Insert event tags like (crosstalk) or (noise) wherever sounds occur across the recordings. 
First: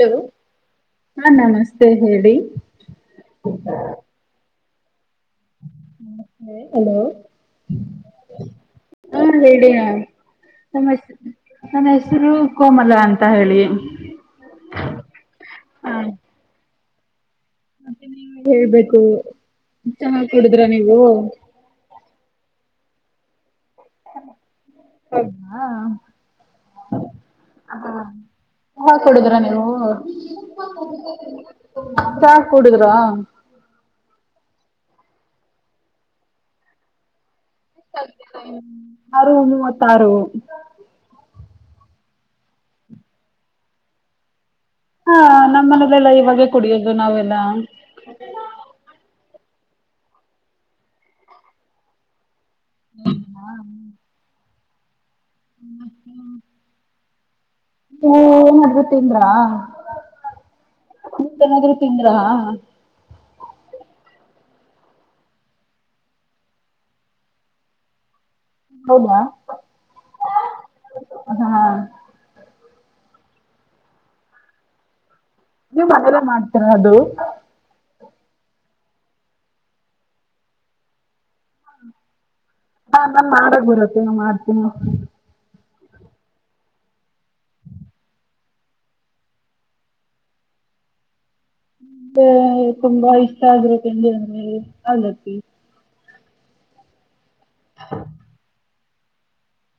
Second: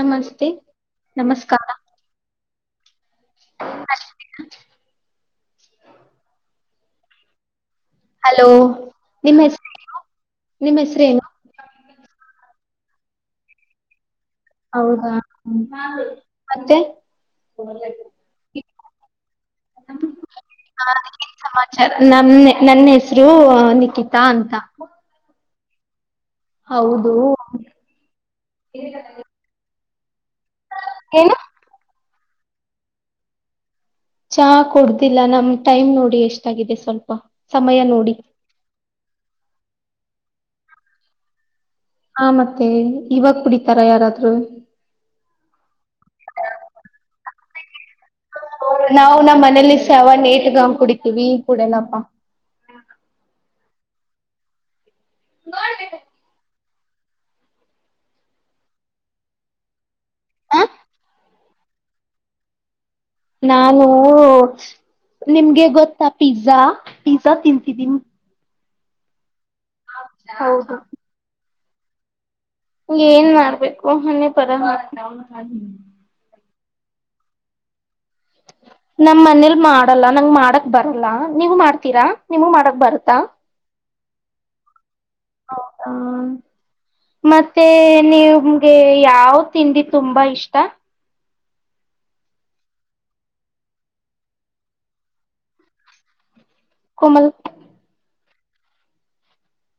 Hello ಹಾ ನಮಸ್ಕಾರ ನಮಸ್ತೆ ಹೇಳಿ ಹಲೋ ಹಲೋ ಹಾ ನಿಮ್ಮ ಹೇಳಿ ಹೆಸರೇನು ನಿಮ್ಮ ಸಮಸ್ಯೆ ಹೆಸರೇನು ನನ್ನ ಹೆಸರು ಕೋಮಲ ಅಂತ ಹೇಳಿ ಹೌದಾ ಹಾ ಮತ್ತೆ ಮತ್ತೆ ಹೇಳ್ಬೇಕು ಚಹ ಕುಡಿದ್ರ ನೀವು ನಮ ನನ್ನ ಹೆಸರು ನಿಕಿತಾ ಅಂತ (unintelligible) ನಾ ಹೌದು ಅ ಹ ಕೊಡಿದರಾ ನೀವು ಏನು ಚಾ ಕುಡಿದರಾ. ಚಾ ಕೊಡ್ದಿಲ್ಲ ನಮ ಟೈಮ್ ನೋಡಿ ಎಷ್ಟಾಗಿದೆ ಸ್ವಲ್ಪ ಸಮಯ ನೋಡಿ. (unintelligible) ಆರು ಮೂವತ್ತಾರು ಹಾ ಮತ್ತೆ ಇವಾಗ ಕುಡಿತಾರ ಯಾರಾದ್ರು ಹಾ ನಮ್ಮ್ ಮನೇಲೆಲ್ಲಾ ಇವಾಗೆ ಕುಡಿಯೋದು ನಾವೆಲ್ಲಾ ನಾವು ನಮ್ಮ್ ಮನೇಲಿ ಸಾವ ನೇಟ್ಗ ಹ ಕುಡಿತೀವಿ ಕುಡಿಯಲ್ಲಪ್ಪ. ಹ್ಮ ಹಾ್ಮ (unintelligible) ನಡ್ (unintelligible) ಓ ಏನಾದ್ರೂ ತಿಂದ್ರಾ ಹ? ಊಟ ನಾದ್ರು ತಿಂದ್ರಾ ನಾನು ನಿಮ್ಗೆ ಗೊತ್ತಾ ಪಿಜ್ಜಾ ಪಿಜ್ಜಾ ತಿಂತಿದೀನಿ ಹೌದ ಹೌದು ಹಾ ಏನ್ ಮಾಡ್ಬೇಕು ಹೆ ಪರ ಅವ್ರು ಮಾಡ್ತೀರಾದು. ನಮ್ ಮನೇಲ್ ಮಾಡಲ್ಲ ನಂಗ್ ಮಾಡಕ್ ಬರಲ್ಲ ನೀವು ಮಾಡ್ತೀರಾ ನೀವು ಮಾಡಕ್ - - ಹಾ ನಾನ್ಗ್ ಮಾಡಕ್ ಬರುತ್ತೆ ನಾ ಮಾಡ್ತೀನಿ. ಹೌದ. ಮತ್ತೆ ನಿಮ್ಗೆ ಯಾವ್ ತಿಂಡಿ ತುಂಬಾ ಇಷ್ಟ. ನನ್ಗೆ ತುಂಬಾ ಇಷ್ಟ ಆಗಿರೊ ತಿಂಡಿ ಅಂದ್ರೆ (unintelligible) ಕಮಲ್ (unintelligible)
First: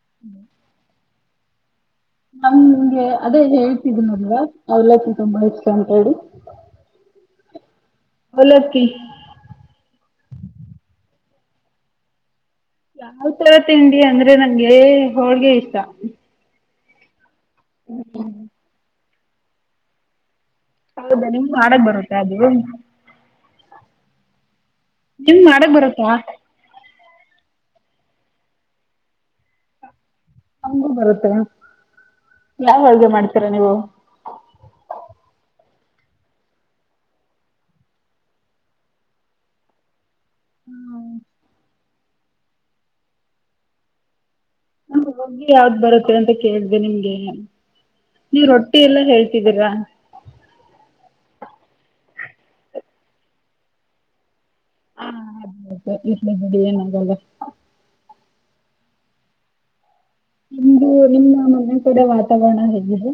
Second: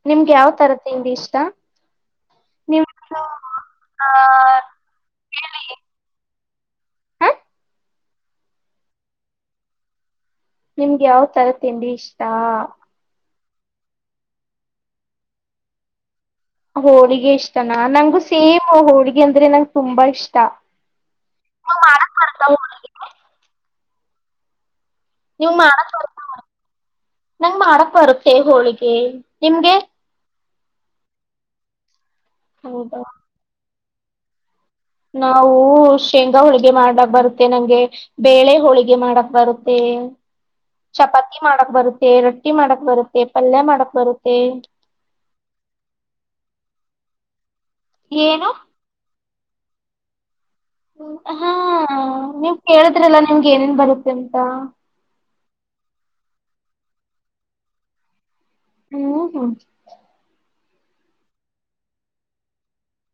ನಿಮ್ಗೆ ಯಾವ್ತರ ತಿಂಡಿ ಇಷ್ಟ. ನಿಮ್ ನಮ್ಗೆ ಅದೇ ಹೇಳ್ತಿದ್ ಆ ನಲ್ವ ಅವಲಕ್ಕಿ ತುಂಬಾ ಹೇಳಿ ಇಷ್ಟ ಅಂತೇಳಿ. ಹ ಅವಲಕ್ಕಿ ನಿಮ್ಗೆ ಯಾವ್ ತರ ತಿಂಡಿ ಇಷ್ಟ. ಯಾವ್ ತರ ತಿಂಡಿ ಅಂದ್ರೆ ನಂಗೆ ಹೋಳ್ಗೆ ಇಷ್ಟ. ಹೋಳಿಗೆ ಇಷ್ಟನಾ ನಂಗು ಸೇಮ್ ಹೋಳಿಗೆ ಅಂದ್ರೆ ನಂಗ್ ತುಂಬಾ ಇಷ್ಟ. ಹೌದಾ ನಿಮ್ಗ್ ನೀವ್ ಮಾಡಕ್ ಬರುತ್ತ ಅದು. ಬರ್ತಾ ಹೋಳಿಗೆ ನಿಮ್ಗ್ ನೀವ ಮಾಡಕ್ ಬರುತ್ತಾ ಬರುತ್ತ ನಂಗ್ ಮಾಡಕ್ ಬರುತ್ತೆ ಹೋಳಿಗೆ ನಿಮ್ಗೆ. ಹೂ ಅಂಗು ಬರುತ್ತ ಯಾವ್ ಹೌದಾ ಹೊಳಿಗೆ ಮಾಡ್ತೀರ ನೀವು. ನಾವು ಶೇಂಗಾ ಹೋಳ್ಗೆ ಮಾಡಕ್ ಬರುತ್ತೆ ನಂಗೆ. ಬೇಳೆ ಹೋಳಿಗೆ ಮಾಡಕ್ ಬರುತ್ತೆ. ಚಪಾತಿ ಮಾಡಕ್ ಬರುತ್ತೆ ರೊಟ್ಟಿ ಮಾಡಕ್ ಬರುತ್ತೆ ಪಲ್ಯ ಮಾಡಕ್ ಬರುತ್ತೆ. ಹಗ್ಗಿ ಯಾವ್ದ್ ಬರುತ್ತೆ ಅಂತ ಕೇಳ್ದ ನಿಮ್ಗೆ ನೀವ್ ಏನು ರೊಟ್ಟಿ ಎಲ್ಲಾ ಹೇಳ್ತಿದ್ದೀರಾ. ಹಾ ನೀವ್ ಕೇಳಿದ್ರಲ್ಲಾ ನಿಮ್ಗೆ ಏನೇನ್ ಬರುತ್ತೆ ಅಂತ. ಹಾ ಇಟ್ಲ ಬಗೆ ಏನ ಆಗಲ್ಲ ಹ್ಮ್ ಹ್ಮ ನಿಮ್ದು ನಿಮ್ಮ ಮನೆ ಕಡೆ ವಾತಾವರಣ ಹೇಗಿದೆ.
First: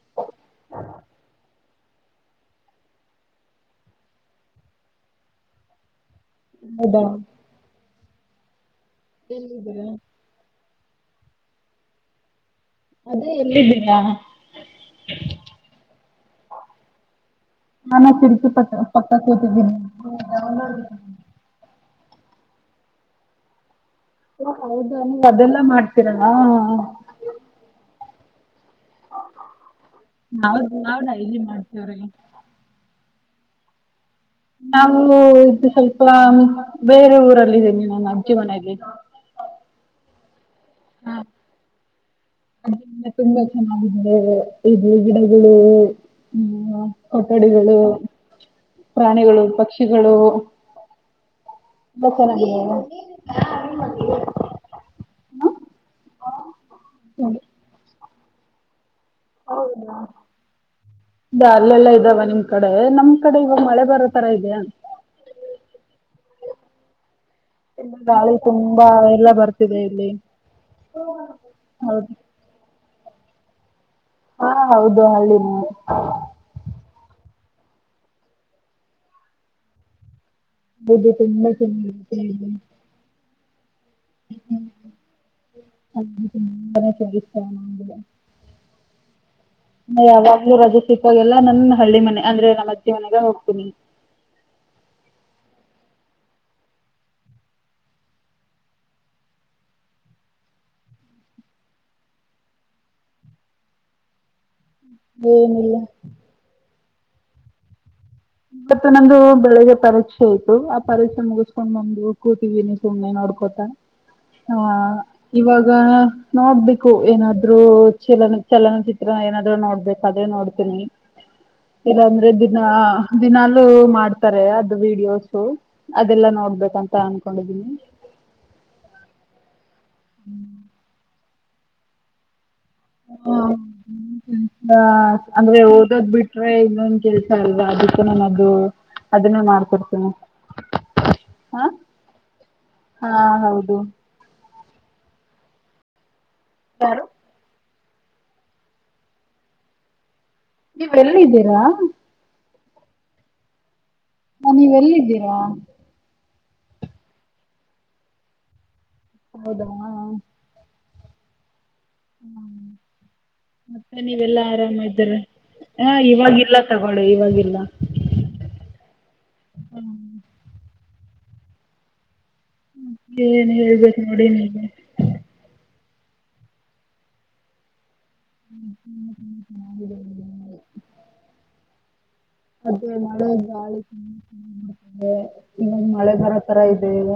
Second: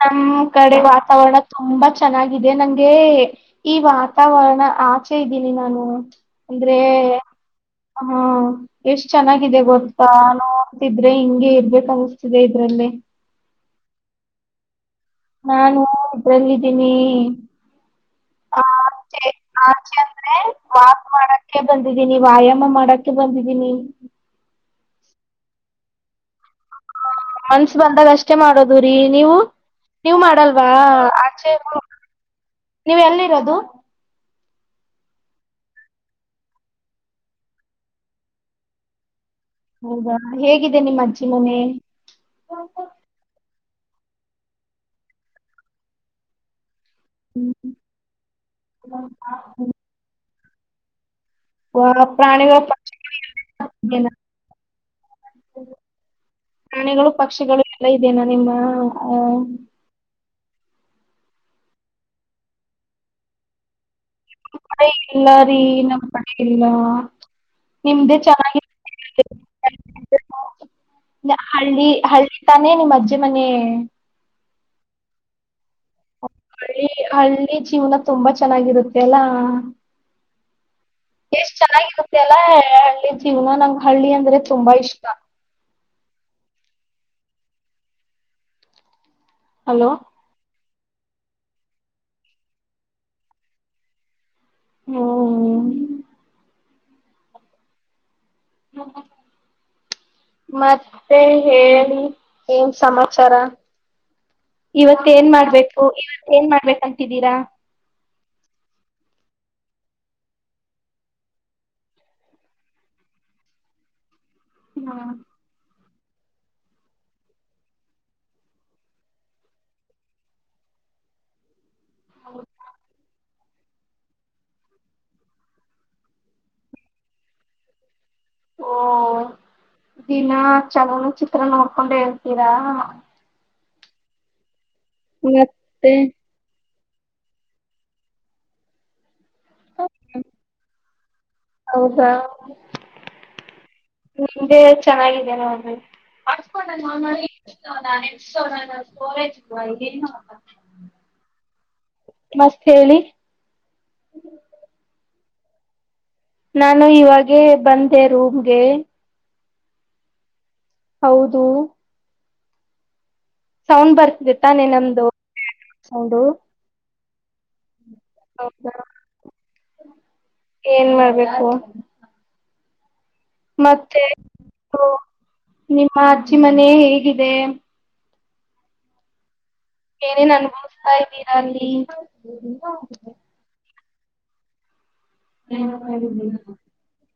ನಮ್ ಕಡೆ ವಾತಾವರಣ ತುಂಬಾ ಚೆನ್ನಾಗಿದೆ ನಂಗೆ. ಈ ವಾತಾವರಣ ಆಚೆ ಇದ್ದೀನಿ ನಾನು. ಅಂದ್ರೆ ಹೌದಾ ಹ ಎಷ್ಟ ಚೆನ್ನಾಗಿದೆ ಗೊತ್ತಾ ನ ತಿದ್ರೆ ಹಿಂಗೆ ಇರ್ಬೇಕ ಅಗಿಸ್ತಿದೆ ಇದ್ರಲ್ಲೆ. ಅದೇ ಎಲ್ಲಿದ್ದೀರಾ. ನಾನು ಇದ್ರಲ್ಲಿದ್ದೀನಿ. ನಾನಾ ತಿರ್ಚಿ ಪಕ್ ಪಕ್ಕ ಆಚೆ ಕೂತಿದ್ದೀನಿ. ಕ್ಕೆ ಬಂದಿದ್ದೀನಿ ವ್ಯಾಯಾಮ ಮಾಡಕ್ಕೆ ಬಂದಿದ್ದೀನಿ. ಹ ಹೌದಾ ನೀವ್ ಅದೆಲ್ಲಾ ಮಾಡ್ತೀರ. ಮನ್ಸ ಬಂದಾಗ ಅಷ್ಟೇ ಮಾಡೋದು ರೀ ನೀವು ನೀವ್ ನಾವ್ ಮಾಡಲ್ವಾ ನಾವ್ ಆಚೆ. ಮಾಡ್ತೇವ್ರಿ ನೀವ್ ಎಲ್ಲಿರೋದು. ನಾವು ಇದು ಸ್ವಲ್ಪ ಬೇರೆ ಊರಲ್ ಇದ್ದೀನಿ ನಮ್ ಅಜ್ಜಿ ಮನೆಗೆ. ಹೌದಾ ಹೇಗಿದೆ ನಿಮ್ಮ ಹಾ, ಅಜ್ಜಿ ಮನೆ. ಅಜ್ಜಿ ಮನೆ ತುಂಬಾ ಚೆನ್ನಾಗಿದೆ ಇದು ಗಿಡಗುಳು ಹ ಹ್ಮ ಕೊಠಡಿಗಳು ಪ್ರಾಣಿಗಳು ಪಕ್ಷಿಗಳು. ವ ತುಂಬಾ ಪ್ರಾಣಿಗಳು ಚೆನ್ನಾಗಿದೆ ಪಕ್ಷಿಗಳು ಹ್ಮ್ (unintelligible) ಪ್ರಾಣಿಗಳು ಹೌದು. ಪಕ್ಷಿಗಳು ಎಲ್ಲ ಇದೇನಾ ನಿಮ್ಮ ಅ ಹೌದಾ ಇದ ಅಲ್ಲೆಲ್ಲಾ ಇದಾವ ನಿಮ್ ಕಡೆ ನಮ್ ಕಡೆ ಇವ ಮಳೆ ಬರೋ ತರ ಇದ್ಯ. ಎ ಇಲ್ಲ ರೀ ನಮ್ಮ್ ಕಡೆ ಇಲ್ಲ. ಎಲ್ಲ ನಿಮ್ದೇ ಗಾಳಿ ತುಂಬಾ ಚೆನ್ನಾಗಿರುತ್ತೆ ಎಲ್ಲ ಬರ್ತಿದೆ ಇಲ್ಲಿ ಹಳ್ಳಿ ಹೌದು ಹಳ್ಳಿ ತಾನೇ ನಿ ಮಜ್ಜಿ ಮನೆ ಹಾಂ ಹೌದು ಹಳ್ಳಿಮನೆ. ರಿ ಹಳ್ಳಿ ಜೀವನ ತುಂಬಾ ಚೆನ್ನಾಗಿರುತೆಲ್ಲಾ ಇದು ತುಂಬಾ ಎಷ್ಟ ಚೆನ್ನಾಗಿರುತ್ತೆ ಅಲ್ಲ ಇಲ್ಲಿ ಹಳ್ಳಿ ಜೀವನ ನಂಗ್ ಹಳ್ಳಿ ಅಂದ್ರೆ ತುಂಬಾ ಇಷ್ಟಾ. ಅ (unintelligible) ಹಲೋ (unintelligible) ಯಾವಾಗ್ಲೂ ರಜೆ ಸಿಕ್ಕಾಗೆಲ್ಲಾ ನನ್ ಹಳ್ಳಿ ಮನೆ ಅಂದ್ರೆ ನಮ್ಮಜ್ಜಿ ಮನೆಗೆ ಹೋಗ್ತೀನಿ. ಹ್ಮ (unintelligible) ಮತ್ತೆ ಹೇಳಿ ಏನ್ ಸಮಾಚಾರಾ ಇವತ್ತ ಏನ್ ಏನಿಲ್ಲ ಮಾಡ್ಬೇಕು (unintelligible) ಏನ್ ಮಾಡ್ಬೇಕಂತಿದ್ದೀರಾ. ಇವತ್ತು ನಂದು ಬೆಳಿಗ್ಗೆ ಪರೀಕ್ಷೆ ಇತ್ತು ಪರೀಕ್ಷೆ ಮುಗಿಸ್ಕೊಂಡ್ ಬಂದು ಕೂತಿದೀನಿ ಸುಮ್ನೆ ನೋಡ್ಕೊತ. ಹಾಂ ಇವಾಗ ನೋಡ್ಬೇಕು ಏನಾನದ್ರು ಚಿಲನ ಚಲನಚಿತ್ರ ಏನಾದ್ರು ನೋಡ್ಬೇಕಾದ್ರೆ ನೋಡ್ ಇಲ್ಲಾ ಅಂದ್ರೆ ದಿನಾ ದಿನಾಲೂ ಮಾಡ್ತಾರೆ ಅದು ವಿಡಿಯೋಸು ಅದೆಲ್ಲಾ ನೋಡ್ಬೇಕಂತ ಅನ್ಕೊಂಡಿದೀನಿ ಓ ದಿನಾ ಚಲನಚಿತ್ರ ನೋಡ್ಕೊಂಡೆ ಇರ್ತೀರಾ ಹ್ಮ (unintelligible) ಅಂದ್ರೆ ಮತ್ತೆ ಓದದ್ ಬಿಟ್ ಟ್ರೖ ಇನ್ನೊಂದ್ ಕೆಲ್ಸ ಅಲ್ವಾ ಅದಕು ನಾನದು ಅದನ್ನೇ ಮಾಡ್ ಕೊಡ್ತೇನಿ ಹಾಂ ಹಾಂ ನಿಮ್ದೆ ಚೆನ್ನಾಗಿದೆ ನೋಡ್ರಿ (unintelligible) ಸೊನಾನೆ ಸೊನಾನ (unintelligible) ನೀವ್ ಎಲ್ಲಿದ್ದೀರಾ ಮಸ್ತ್ ಹೇಳಿ ಹಾಂ ನೀವ್ ಎಲ್ಲಿದ್ದೀರಾ ನಾನು ಇವಾಗೇ ಬಂದೆ ರೂಮ್ಗೆ ಹೌದ ಹೌದು ಸೌಂಡ್ ಮತ್ತೆ ಬರ್ತಿದೆ ನೀವೆಲ್ಲಾ ತಾನೆ ಆರಾಮ ನಮ್ದು ಇದ್ದ್ರ ಹ ಸೌಂಡು ಇವಾಗಿಲ್ಲ ತಗೋಳು ಇವಾಗಿಲ್ಲ ಹೌದಾ ಹ್ಮ ಏನ್ ಮಾಡ್ಬೇಕು ಹಂ ಏನ್ ಹೇಳ್ಬೇಕ್ ಮತ್ತೆ ನೋಡಿ ನೀವೇ ನಿಮ್ಮ ಅಜ್ಜಿ ಮನೆ ಹೇಗಿದೆ ಹ್ಮ್ ಹ್ಮ್ ಹ್ಮ ಏನೇನ್ ಅನುಭವಿಸ್ತಾ ಇದ್ದೀರಾ ಅಲ್ಲಿ ಅದೆ ಮಳೆ ಗಾಳಿ ಇನ್ನೊಂದು ಮಳೆ ಬರೋ ತರ ಇ ಈಗ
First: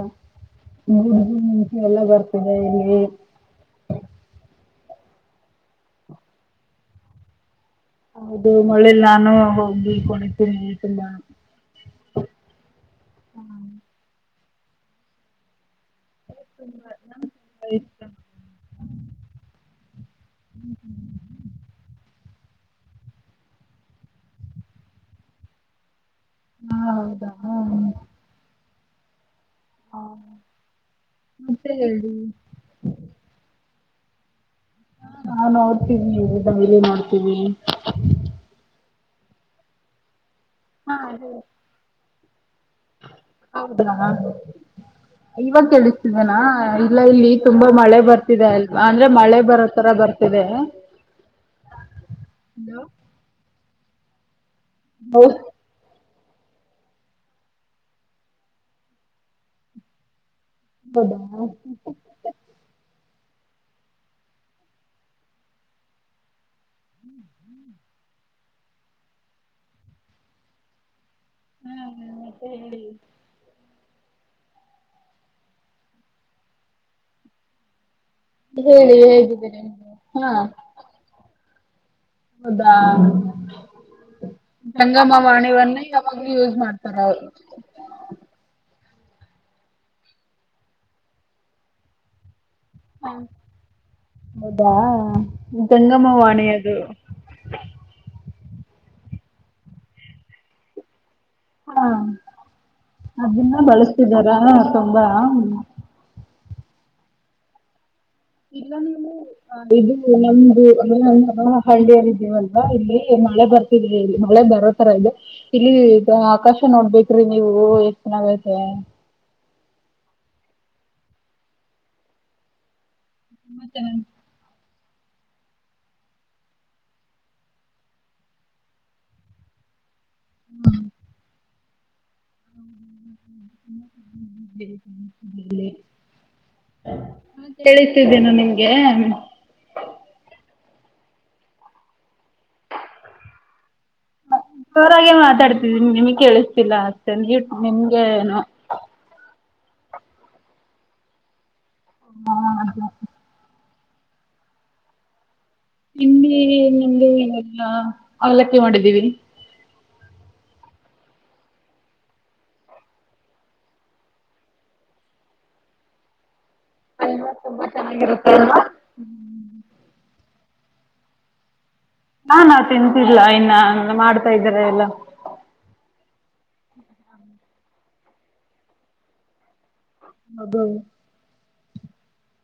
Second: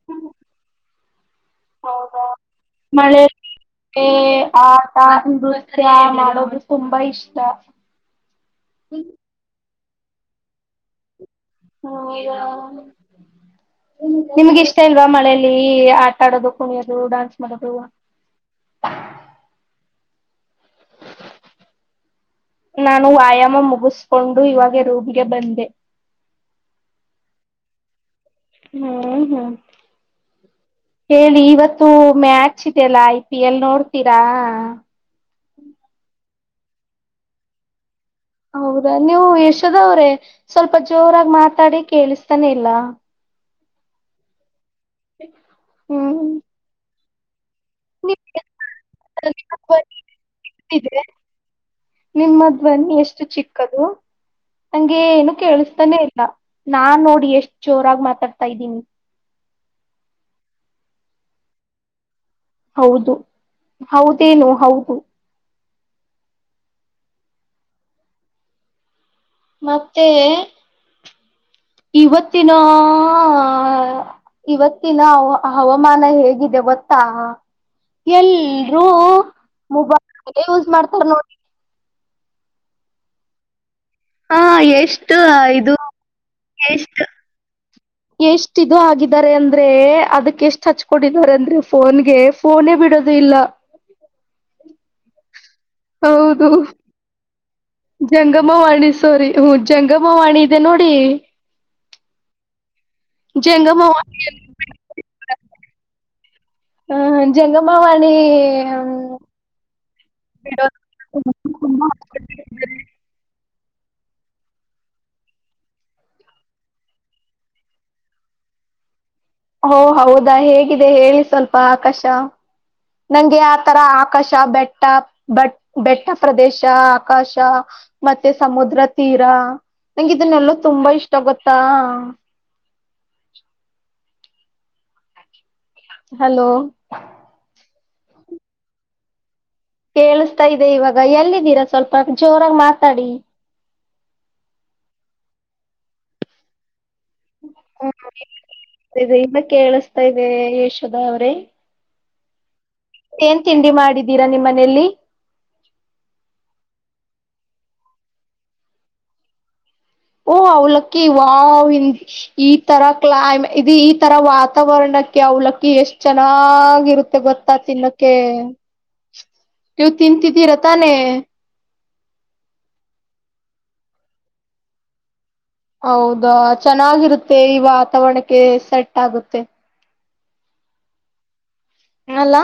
ಗುಜುಂಸ ಎಲ್ಲ ಬರ್ತದೆ ಇಲ್ಲಿ ಆ ನಳೊಬ್ರು ತುಂಬಾ ಇಷ್ಟ ಹೌದು ಮಳೇಲಿ ನಾನು ಹೋಗಿ ಕೊಂಡಿತೀನಿ ಲ್ಲ ಹ ನಿಮ್ಗೆ ಇಷ್ಟ ಇಲ್ವಾ ಮಳೇಲಿ ಆ ತಡೋದಕ ಡಾನ್ಸ್ ಮಾಡ ್ಮ (unintelligible) ನಾನು ವ್ಯಾಯಾಮ ಮುಗಿಸ್ಕೊಂಡು ಇವಾಗ ರೂಬಿಗೆ ಬಂದೆ ಹಾ ಹೌದಾ ಹಾ ಹು ಹು ಹೇ ಳ್ ಮತ್ತೆ ಇವತ್ತು ಹೇಳಿ ಮ್ಯಾಕ್. ಚ್ಚಿದೆಲ್ಲ ಐ ಪಿ ಎಲ್ ನೋಡ್ತೀರಾ. ನಾ ನೋಡ್ತೀವಿ ಡೆಲಿ ನೋಡ್ತೀವಿ. ಹೌದಾ ನೀವು ಯಶೋದವ್ರೆ ಸ್ವಲ್ಪ ಜೋರಾಗಿ ಮಾತಾಡಿ ಕೇಳಿಸ್ತಾನೆ ಇಲ್ಲಾ. ಹೌದಾ ಇವಾಗ ಹ್ಮ್ ಕೇಳಿಸ್ತಿದೆನಾ ಇಲ್ಲ ಇಲ್ಲಿ. ತುಂಬಾ ಮಳೆ ಬರ್ತಿದೆ ಅಲ್ವಾ ಅಂದ್ರೆ ಮಳೆ ನಿಮ್ಮ ಬರೋ ತರ ಧ್ವನಿ ಬರ್ತಿದೆ. ಇದೆ ನಿಮ್ಮ ಧ್ವನಿ ಎಷ್ಟು ಚಿಕ್ಕದು ನಂಗೆ ಏನು ಕೇಳಿಸ್ತಾನೆ ಇಲ್ಲ. ನಾ ನಾನ್ ನೋಡ ಎಷ್ಟ್ ಜೋರಾಗಿ ಮಾತಾಡ್ತಾ ಇದ್ದೀನಿ. ಹೌದಾ ಹೌದು ಹೌದೇನು ಹೌದು. ಹು ಹು ಮತ್ತೆ ಇವತ್ತಿನ ಇವತ್ತಿನ ಹ ಹವಾಮಾನ ಹೇಗಿದೆ ಗೊತ್ತಾ. ಎಲ್ರೂ ಹೇಳಿ ಹೇಗಿದೆ ಹಾ ಮೊಬೈಲ್ ಯೂಸ್ ಮಾಡ್ತಾರ ನೋಡ್ರಿ. ಹೌದಾ ಹಾ ಜಂಗಮ ಎಷ್ಟು ಇದು ವಾಣಿವವನ್ನ ಯಾವಾಗ್ಲೂ ಯೂಸ್ ಮಾಡ್ತಾರ ಅವ್ರು. ಎಷ್ಟ ಇದು ಆಗಿದ್ದಾರೆ ಅಂದ್ರೆ ಅದಕ್ಕೆ ಎಷ್ಟ್ ಹಚ್ಕೊಂಡಿದ್ದಾರೆ ಅಂದ್ರೆ ಫೋನ್ಗೆ ಫೋನೇ ಬಿಡ. ಹ ಹೌದಾ ಡಂಗಮವಾಣಿ ಹೌದು ಅದು. ಜಂಗಮವಾಣಿ ಸೋರಿ ಹು ಜಂಗಮವಾಣಿ ಇದೆ ನೋಡಿ. ಹಾ ಅದನ್ನ ಜಂಗಮವಾಣಿ ಬಳಸ್ತಿದಾರ ತುಂಬಾ. ಹಾಯ್. ಇಲ್ಲ ನಾವು ಇದು ನಮ್ದು ಬಿಡೋದು ಏನ ಅಂದಲ್ಲ ಹಳ್ಳಿಯಲ್ಲಿದ್ದೀವಂತ. ದ ಇಲ್ಲಿ ಮಳೆ ಬರ್ತಿದೆ ಇಲ್ಲಿ ಮಳೆ ಬರೋ ತರ ಇದೆ. ಇಲ್ಲಿ ಆಕಾಶ ನೋಡ್ಬೇಕ್ರಿ ನೀವು ಎಷ್ಟ್ ಚೆನ್ನಾಗಐತೆ. ಓ ಹೌದಾ ಹೇಗಿದೆ ಹೇಳಿ ಸ್ವಲ್ಪ ಆಕಾಶ ನಂಗೆ ಆತರ ಆಕಾಶ. ಬೆಟ್ಟ ಬೆಟ್ಟ ಬಟ್ ಪ್ರದೇಶ ಆಕಾಶ. ಮತ್ತೆ ಸಮುದ್ರ ತೀರಾ ನಂಗ ಇದನ್ನೆಲ್ಲ ತುಂಬಾ ಇಷ್ಟ ಗೊತ್ತಾ. ಹು ಹು ಹು ಹು ಇಲ್ಲೆ. ಹಲೋ ಹ ಕೇಳಸ್ತೀದೆನಾ ನಿಮ್ಮಗೆ. ಕೇಳಿಸಸ್ತಾ ಇದೆ ಇವಾಗ ಎಲ್ಲಿದ್ದೀರಾ ಸ್ವಲ್ಪ ಜೋರಾಗಿ ಮಾತಾಡಿ. ಜೋರಾಗೆ ಮಾತಾಡ್ತಿದೀನಿ ನಿಮ್ಗೆ ಕೇಳಿಸ್ತಿಲ್ಲ ಅಷ್ಟೆ ನೀವ್ ನಿಮ್ಗೆ ಏನು. ದೆ ದೆ ಇನ್ನ ಕೇಳಸ್ತಾ ಇದೆ ಯಶೋದಾ ಅವ್ರೇ. ಹಾ ಅದ. ಏನ್ ತಿಂಡಿ ಮಾಡಿದ್ದೀರಾ ನಿಮ್ಮ್ ಮನೆಲಿ. ತಿಂಡಿ ಏನಲ್ಲ ಅವಲಕ್ಕಿ ಮಾಡಿದ್ದೀವಿ. ಓ ಅವಲಕ್ಕಿ ವಾವ್. ಈ ತರಾ ಕ್ಲಮ್ ಇದು ಈ ತರ ವಾತಾವರಣಕ್ಕೆ ಅವಲಕ್ಕ ಎಷ್ಟ್ ಚೆನ್ನಾಗಿ ಇರುತ್ತೆ ಗೊತ್ತಾ ತಿನ್ನೋಕೆ ನೀವು ತಿಂತಿದ್ದೀರಾ ತಾನೆ. ಹಾ ನಾವ್ ತಿಂತಿಲ್ಲ ಇನ್ನ ಮಾಡ್ತಾ ಇದ್ದಾರೆ ಎಲ್ಲಾ. ಹೌದಾ ಚೆನ್ನಾಗಿರುತ್ತೆ ಈ ವಾತಾವರಣಕ್ಕೆ ಸೆಟ್ ಆಗುತ್ತೆ. ಹೌದು. ಹೇಳಲ್ಲಾ.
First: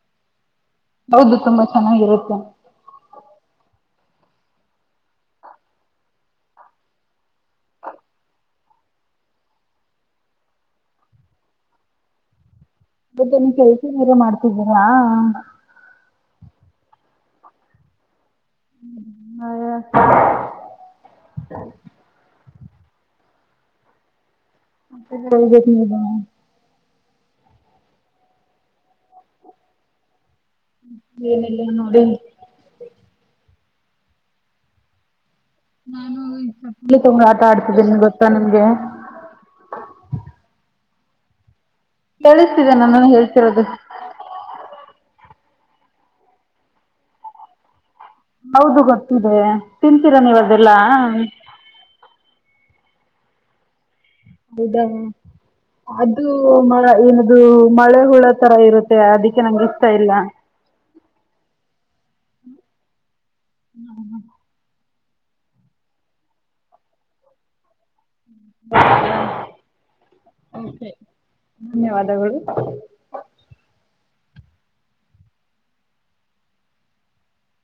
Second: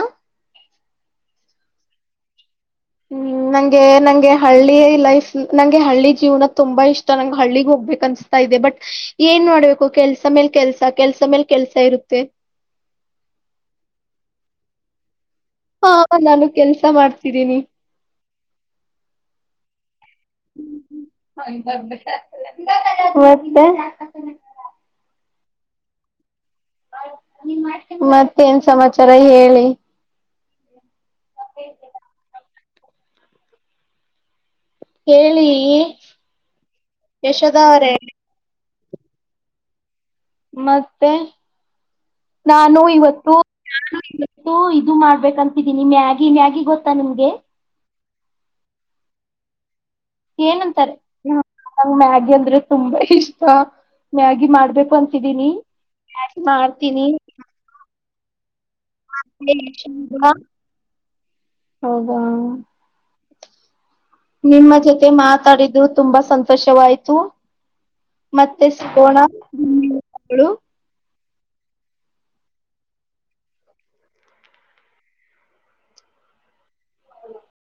ಹೌದು ತುಂಬಾ ಚೆನ್ನಾಗಿರುತ್ತೆ. ಹು ನಂಗೆ ನಂಗೆ ಹಳ್ಳಿ ಲೈಫ್ ನಂಗೆ ಹಳ್ಳಿ ಜೀವನ ತುಂಬಾ ಇಷ್ಟ ನಂಗ್ ಹಳ್ಳಿಗ್ ಹೋಗ್ಬೇಕ ಅನ್ಸ ತ ಇದೆ ಬಟ್ ಏನ್ ಮಾಡ್ಬೇಕು ಕೆಲ್ಸ ಮೇಲ್ ಕೆಲ್ಸ ಕೆಲ್ಸ ಮೇಲ್ ಕೆಲ್ಸ ಇರುತ್ತೆ. ಮತ್ತೆ ನೀವ್ ಕೆಲ್ಸನರ ಮಾಡ್ತಿದ್ದೀರಾ. ಹಾ ನಾನು ಕೆಲ್ಸ ಮಾಡ್ತಿದ್ದೀನಿ. (unintelligible) ಮತ್ತೇ. (unintelligible) ಮತ್ತೇನ್ ಸಮಾಚಾರ ಹೇಳಿ. ಏನಿಲ್ಲ ನೋಡಿ ಕೇಳಿ. ನಾನು ಈ ಚಪ್ಲಿ ತಗೊಂಡ್ ಆಟ ಅವ್ರೇ ಆಡ್ತಿದೀನ್ ಗೊತ್ತಾ ನಿಮ್ಗೆ. ಮತ್ತೆ ಕೇಳಿಸ್ತಿದೆ ನಾನು ಇವತ್ತು ಹೇಳ್ತಿರೋದು ಇದು ಇದು ಮಾಡ್ಬೇಕಂತಿದ್ದೀನಿ ಮ್ಯಾಗಿ ಮ್ಯಾಗಿ ಗೊತ್ತಾ ನಿಮ್ಗೆ. ಹೌದು ಗೊತ್ತಿದೆ. ತಿಂತೀರಾ ನೀವ್ ಅದೆಲ್ಲಾ ಏನಂತಾರೆ ನಂಗ್ ಮ್ಯಾಗಿ ಅಂದ್ರೆ ತುಂಬಾ ಇಷ್ಟ. ಮ್ಯಾಗಿ ಹೌದಾ ಮಾಡ್ಬೇಕು ಅಂತಿದೀನಿ (unintelligible) ಮ ಮಾಡ್ತೀನಿ ಅದು ಏನದು ಮಳೆ ಹುಳ ತರ ಇರುತ್ತೆ ಅದಕ್ಕೆ ನಂಗಿಷ್ಟ ಇಲ್ಲ. ಹೌದಾ. ಹ್ಮ್. ನಿಮ್ಮ ಜೊತೆ ಮಾತಾಡಿದ್ದು ತುಂಬಾ ಸಂತೋಷವಾಯ್ತು. ಮತ್ತೆ ಸಿಗೋಣ ಧನ್ಯವಾದಗಳು. ಧನ್ಯವಾದಗಳು.